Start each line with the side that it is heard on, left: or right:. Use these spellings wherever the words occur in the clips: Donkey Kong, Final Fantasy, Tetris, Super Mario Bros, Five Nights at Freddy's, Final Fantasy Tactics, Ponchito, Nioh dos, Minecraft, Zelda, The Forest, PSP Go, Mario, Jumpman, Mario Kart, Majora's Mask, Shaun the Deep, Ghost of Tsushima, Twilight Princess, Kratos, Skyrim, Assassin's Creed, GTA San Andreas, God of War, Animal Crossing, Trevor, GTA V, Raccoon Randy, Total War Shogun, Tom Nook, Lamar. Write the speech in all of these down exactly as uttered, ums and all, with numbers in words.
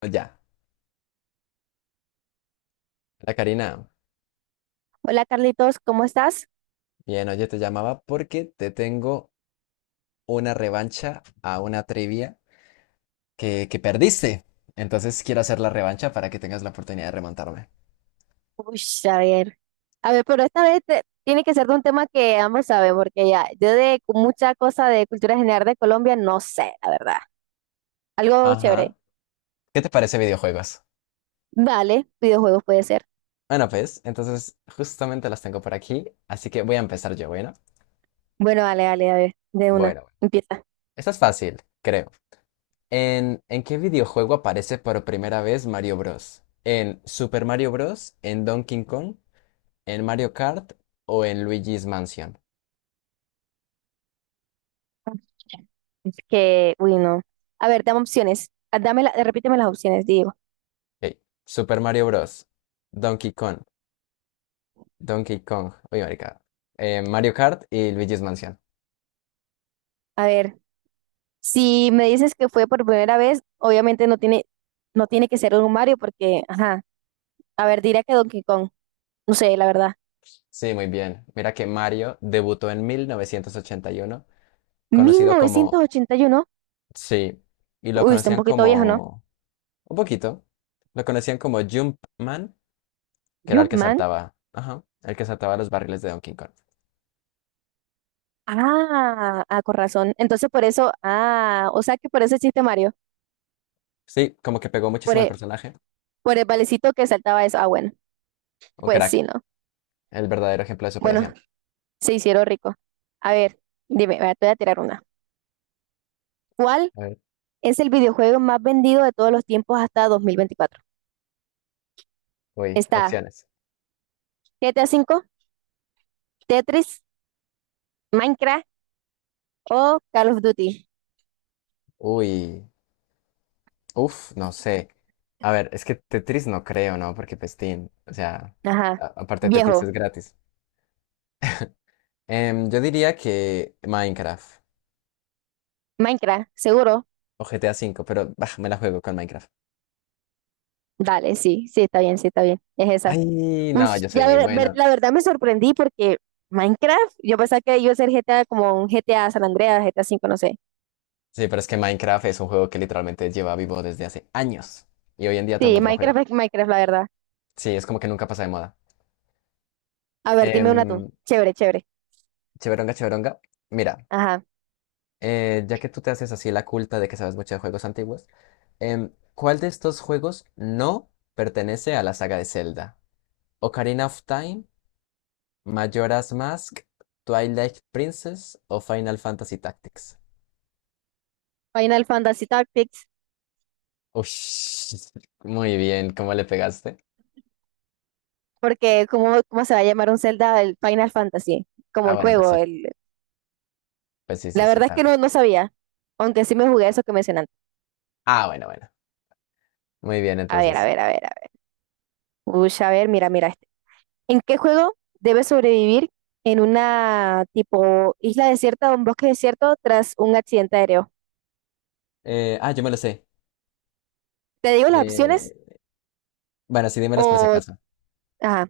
left: Pues ya, la Karina,
right: Hola Carlitos, ¿cómo estás?
left: bien, oye, te llamaba porque te tengo una revancha a una trivia que, que perdiste. Entonces quiero hacer la revancha para que tengas la oportunidad de remontarme.
right: Uy, a ver, a ver, pero esta vez te- tiene que ser de un tema que ambos saben, porque ya, yo de mucha cosa de cultura general de Colombia no sé, la verdad. Algo chévere.
left: Ajá. ¿Qué te parece videojuegos?
right: Vale, videojuegos puede ser.
left: Bueno, pues, entonces justamente las tengo por aquí, así que voy a empezar yo, ¿bueno?
right: Bueno, vale, vale, a ver, de una,
left: Bueno, bueno.
right: empieza.
left: Esta es fácil, creo. ¿En, en qué videojuego aparece por primera vez Mario Bros? ¿En Super Mario Bros? ¿En Donkey Kong? ¿En Mario Kart? ¿O en Luigi's Mansion?
right: Es que, uy, no. A ver, dame opciones. Ah, dame la- repíteme las opciones, digo.
left: Ok. Super Mario Bros. Donkey Kong. Donkey Kong. Uy, marica. Eh, Mario Kart y Luigi's Mansion.
right: A ver, si me dices que fue por primera vez, obviamente no tiene, no tiene que ser un Mario, porque, ajá. A ver, diría que Donkey Kong. No sé, la verdad.
left: Sí, muy bien. Mira que Mario debutó en mil novecientos ochenta y uno,
right: mil
left: conocido
right: novecientos
left: como...
right: ochenta y uno
left: Sí. Y lo
right: Uy, está un
left: conocían
right: poquito viejo, ¿no?
left: como... Un poquito. Lo conocían como Jumpman, que era el que
right: Jumpman.
left: saltaba. Ajá. El que saltaba los barriles de Donkey Kong.
right: Ah, ah, con razón. Entonces por eso, ah, o sea que por ese chiste Mario,
left: Sí, como que pegó
right: por
left: muchísimo el
right: el,
left: personaje.
right: por el valecito que saltaba eso. Ah, bueno,
left: Un
right: pues
left: crack.
right: sí, ¿no?
left: El verdadero ejemplo de
right: Bueno,
left: superación.
right: se hicieron rico. A ver, dime, vea, te voy a tirar una. ¿Cuál
left: A ver.
right: es el videojuego más vendido de todos los tiempos hasta dos mil veinticuatro?
left: Uy,
right: Está
left: opciones.
right: G T A cinco, Tetris, Minecraft o Call of Duty.
left: Uy. Uf, no sé. A ver, es que Tetris no creo, ¿no? Porque Pestín, o sea,
right: Ajá,
left: a- aparte Tetris
right: viejo,
left: es gratis. Em, yo diría que Minecraft
right: Minecraft, seguro.
left: o G T A V, pero bah, me la juego con Minecraft.
right: Dale, sí, sí, está bien, sí, está bien. Es esa.
left: Ay, no,
right: Pues,
left: yo soy
right: ya
left: muy
right: ver- ver-
left: bueno.
right: la verdad me sorprendí porque Minecraft, yo pensaba que iba a ser G T A como un G T A San Andreas, G T A cinco no sé.
left: Sí, pero es que Minecraft es un juego que literalmente lleva vivo desde hace años y hoy en día todo el
right: Sí,
left: mundo lo
right: Minecraft
left: juega.
right: es Minecraft, la verdad.
left: Sí, es como que nunca pasa de moda.
right: A ver, dime una tú.
left: Em,
right: Chévere, chévere.
left: Cheveronga, Cheveronga. Mira.
right: Ajá.
left: Eh, ya que tú te haces así la culta de que sabes mucho de juegos antiguos, em, ¿cuál de estos juegos no pertenece a la saga de Zelda? ¿Ocarina of Time, Majora's Mask, Twilight Princess o Final Fantasy Tactics?
right: Final Fantasy Tactics,
left: Ush, muy bien, ¿cómo le pegaste?
right: porque ¿cómo, cómo se va a llamar un Zelda el Final Fantasy? Como
left: Ah,
right: el
left: bueno, pues
right: juego.
left: sí,
right: El...
left: pues sí, sí,
right: La
left: sí,
right: verdad es
left: está
right: que
left: bien.
right: no, no sabía, aunque sí me jugué eso que mencionaste.
left: Ah, bueno, bueno, muy bien,
right: A ver, a
left: entonces.
right: ver, a ver, a ver. Uy, a ver, mira, mira este. ¿En qué juego debes sobrevivir en una tipo isla desierta o un bosque desierto tras un accidente aéreo?
left: Eh, ah, yo me lo sé.
right: ¿Te digo las opciones?
left: Eh, bueno, sí, dímelos por si
right: O,
left: acaso.
right: ajá,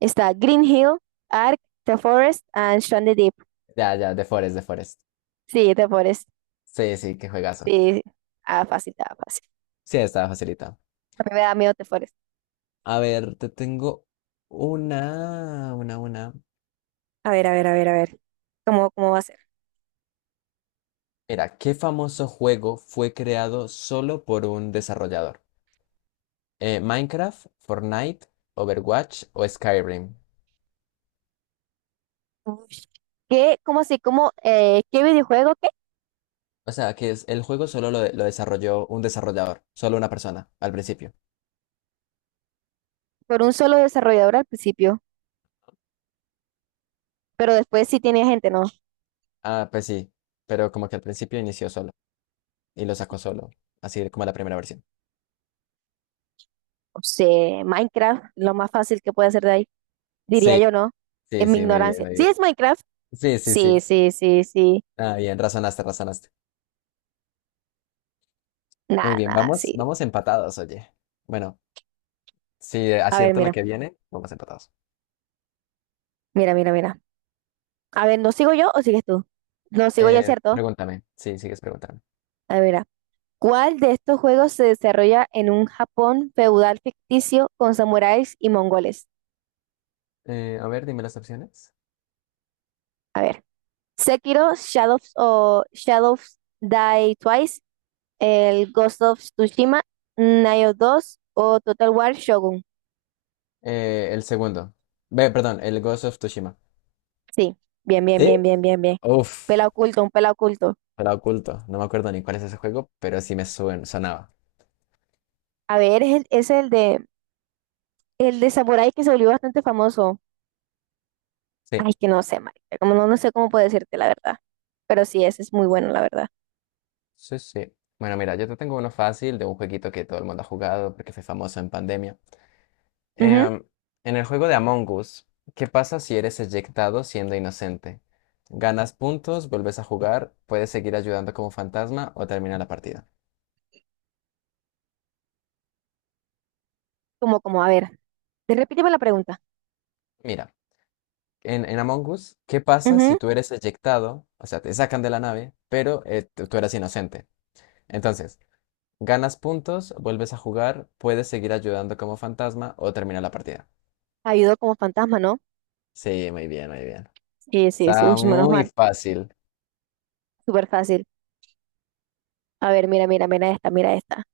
right: está Green Hill, Ark, The Forest, and Shaun the Deep.
left: Ya, ya, de Forest, de Forest.
right: Sí, The Forest.
left: Sí, sí, qué juegazo.
right: Sí, ah, fácil, ah, fácil.
left: Sí, estaba facilitado.
right: A mí me da miedo The Forest.
left: A ver, te tengo una, una, una.
right: A ver, a ver, a ver, a ver. ¿Cómo, cómo va a ser?
left: Mira, ¿qué famoso juego fue creado solo por un desarrollador? Eh, ¿Minecraft, Fortnite, Overwatch o Skyrim?
right: Ush. ¿Qué, cómo así, cómo, eh, qué videojuego, qué?
left: O sea, que es, el juego solo lo, de- lo desarrolló un desarrollador, solo una persona, al principio.
right: Por un solo desarrollador al principio, pero después sí tiene gente, ¿no?
left: Ah, pues sí, pero como que al principio inició solo y lo sacó solo, así como la primera versión.
right: O sea, Minecraft, lo más fácil que puede hacer de ahí,
left: Sí,
right: diría yo, ¿no?
left: sí,
right: En mi
left: sí, muy bien,
right: ignorancia.
left: muy
right: ¿Sí
left: bien.
right: es Minecraft?
left: Sí, sí,
right: Sí,
left: sí.
right: sí, sí, sí.
left: Ah, bien, razonaste, razonaste. Muy
right: Nada,
left: bien,
right: nada,
left: vamos,
right: sí.
left: vamos empatados, oye. Bueno. Si
right: A ver,
left: acierto la
right: mira,
left: que viene, vamos empatados.
right: mira, mira, mira. A ver, ¿no sigo yo o sigues tú? No sigo yo,
left: Eh,
right: ¿cierto?
left: pregúntame. Sí, sigues preguntando.
right: A ver, ah, ¿cuál de estos juegos se desarrolla en un Japón feudal ficticio con samuráis y mongoles?
left: Eh, a ver, dime las opciones.
right: A ver, Sekiro, Shadows o Shadows Die Twice, el Ghost of Tsushima, Nioh dos o Total War Shogun.
left: Eh, el segundo. Ve, perdón, el Ghost of Tsushima.
right: Sí, bien, bien,
left: ¿Sí?
right: bien, bien, bien, bien.
left: Uf,
right: Pela oculto, un pela oculto.
left: la oculto. No me acuerdo ni cuál es ese juego, pero sí me suen- sonaba.
right: A ver, es el, es el de el de samurái que se volvió bastante famoso.
left: Sí,
right: Ay, que no sé, marica, como no, no sé cómo puedo decirte la verdad, pero sí, ese es muy bueno, la verdad.
left: sí, sí. Bueno, mira, yo te tengo uno fácil de un jueguito que todo el mundo ha jugado porque fue famoso en pandemia.
right: Ujú.
left: Em, en el juego de Among Us, ¿qué pasa si eres eyectado siendo inocente? ¿Ganas puntos, vuelves a jugar, puedes seguir ayudando como fantasma o termina la partida?
right: Como, como, a ver, te repíteme la pregunta.
left: Mira, en, en Among Us, ¿qué pasa si
right: Ujú.
left: tú eres eyectado? O sea, te sacan de la nave, pero eh, tú tú eras inocente. Entonces, ¿ganas puntos, vuelves a jugar, puedes seguir ayudando como fantasma o termina la partida?
right: ¿Ayudó como fantasma, no?
left: Sí, muy bien, muy bien.
right: Sí, sí, sí, uy,
left: Está
right: menos
left: muy
right: mal,
left: fácil.
right: súper fácil. A ver, mira, mira, mira esta, mira esta.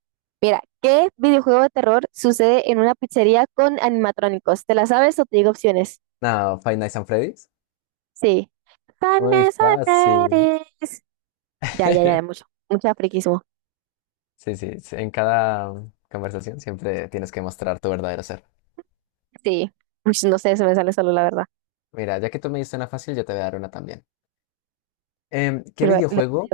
right: Mira, ¿qué videojuego de terror sucede en una pizzería con animatrónicos? ¿Te la sabes o te digo opciones?
left: No, Five Nights at Freddy's.
right: Sí. Five
left: Muy
right: Nights at
left: fácil.
right: Freddy's. Ya, ya, ya, mucho, mucho friquismo.
left: Sí, sí, sí, en cada conversación siempre tienes que mostrar tu verdadero ser.
right: Sí, uy, no sé, se me sale solo la verdad.
left: Mira, ya que tú me diste una fácil, yo te voy a dar una también. Em, ¿qué
right: Pero, lo,
left: videojuego,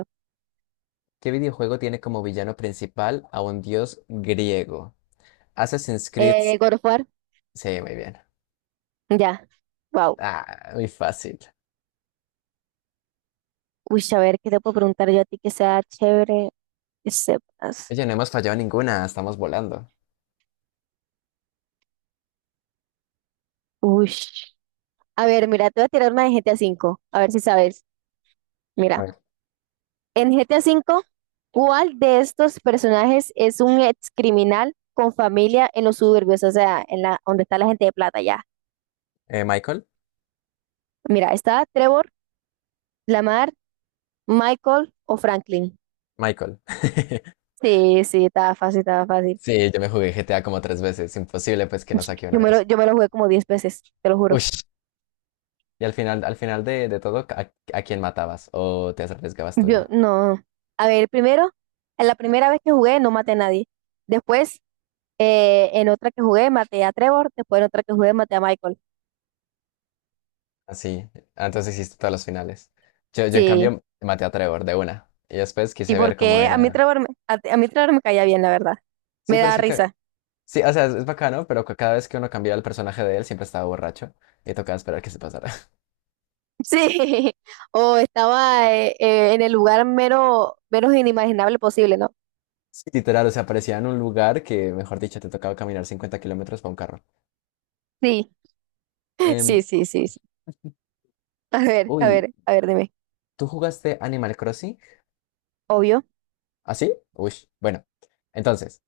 left: ¿qué videojuego tiene como villano principal a un dios griego? Assassin's Creed.
right: eh, God of War.
left: Sí, muy bien.
right: Ya, wow.
left: Ah, muy fácil.
right: Uy, a ver, ¿qué te puedo preguntar yo a ti que sea chévere, que sepas?
left: Oye, no hemos fallado ninguna, estamos volando.
right: Uy. A ver, mira, te voy a tirar una de G T A cinco, a cinco, a ver si sabes.
left: A
right: Mira,
left: ver,
right: en G T A cinco, ¿cuál de estos personajes es un ex criminal con familia en los suburbios? O sea, en la, donde está la gente de plata ya.
left: eh, Michael,
right: Mira, está Trevor, Lamar, Michael o Franklin.
left: Michael.
right: Sí, sí, estaba fácil, estaba fácil.
left: Sí, yo me jugué G T A como tres veces, imposible pues que no saque una
right: Yo
left: de
right: me lo,
left: esas.
right: yo me lo jugué como diez veces, te lo juro.
left: Ush. Y al final, al final de, de todo, ¿a, a quién matabas o te arriesgabas tu
right: Yo,
left: vida?
right: no. A ver, primero, en la primera vez que jugué no maté a nadie. Después, eh, en otra que jugué maté a Trevor. Después en otra que jugué maté a Michael.
left: Así, antes hiciste todas las finales. Yo, yo en
right: Sí.
left: cambio maté a Trevor de una. Y después
right: Y
left: quise ver cómo
right: porque a mí
left: era.
right: Trevor, me- a, a mí Trevor me caía bien, la verdad.
left: Sí,
right: Me
left: pero es
right: da
left: que... ca-
right: risa.
left: Sí, o sea, es, es bacano, pero ca- cada vez que uno cambiaba el personaje de él siempre estaba borracho. Y tocaba esperar que se pasara.
right: Sí. O estaba eh, eh, en el lugar menos, menos inimaginable posible, ¿no?
left: Sí, literal, o sea, aparecía en un lugar que, mejor dicho, te tocaba caminar cincuenta kilómetros para un carro.
right: Sí.
left: Em,
right: Sí, sí, sí, sí. A ver, a
left: uy,
right: ver, a ver, dime.
left: ¿tú jugaste Animal Crossing?
right: Obvio.
left: ¿Así? Uy, bueno. Entonces,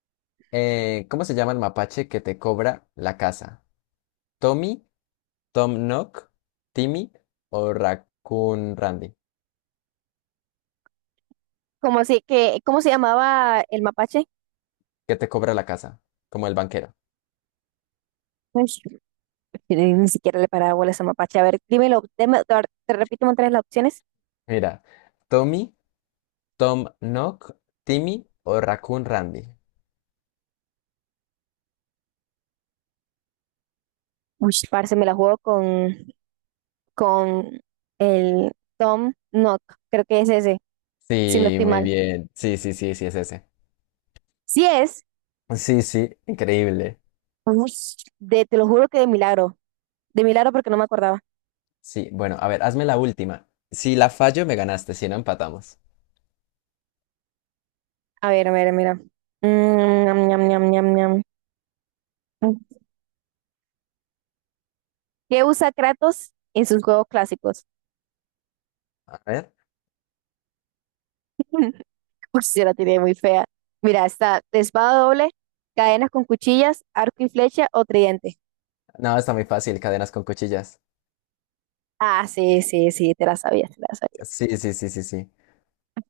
left: eh, ¿cómo se llama el mapache que te cobra la casa? ¿Tommy? Tom Nook, Timmy o Raccoon Randy,
right: ¿Cómo así que cómo se llamaba el mapache?
left: que te cobra la casa, como el banquero.
right: Ay, yo ni ni siquiera le paraba bola a esa mapache. A ver, dímelo, deme- te, te repito otra vez las opciones.
left: Mira, Tommy, Tom Nook, Timmy o Raccoon Randy.
right: Uy, parce, me la juego con, con, el Tom Nook. Creo que es ese, si no
left: Sí,
right: estoy
left: muy
right: mal.
left: bien. Sí, sí, sí, sí, es ese.
right: Si es,
left: Sí, sí, increíble.
right: uy, de, te lo juro que de milagro. De milagro porque no me acordaba.
left: Sí, bueno, a ver, hazme la última. Si la fallo, me ganaste, si no empatamos.
right: A ver, a ver, mira. Mm, ñam, ñam, ñam, ñam, ñam. ¿Qué usa Kratos en sus juegos clásicos?
left: A ver.
right: Uy, yo la tiré muy fea. Mira, está de espada doble, cadenas con cuchillas, arco y flecha o tridente.
left: No, está muy fácil, cadenas con cuchillas.
right: Ah, sí, sí, sí, te la sabías, te la sabías.
left: Sí, sí, sí, sí, sí.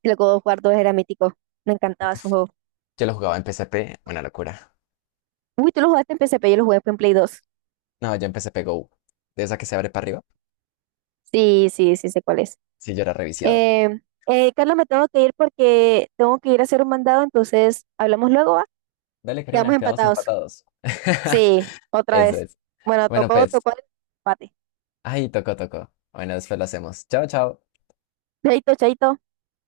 right: El God of War dos era mítico. Me encantaba ese juego.
left: Yo lo jugaba en P S P, una locura.
right: Uy, tú lo jugaste en P S P, yo lo jugué en Play dos.
left: No, yo en P S P Go. De esa que se abre para arriba.
right: Sí, sí, sí, sé cuál es.
left: Sí, yo era reviciado.
right: Eh, eh, Carlos, me tengo que ir porque tengo que ir a hacer un mandado, entonces hablamos luego, ¿va?
left: Dale, Karina,
right: Quedamos
left: quedamos
right: empatados.
left: empatados.
right: Sí, otra
left: Eso
right: vez.
left: es.
right: Bueno,
left: Bueno,
right: tocó,
left: pues
right: tocó el empate.
left: ahí tocó, tocó. Bueno, después lo hacemos. Chao, chao.
right: Chaito, chaito.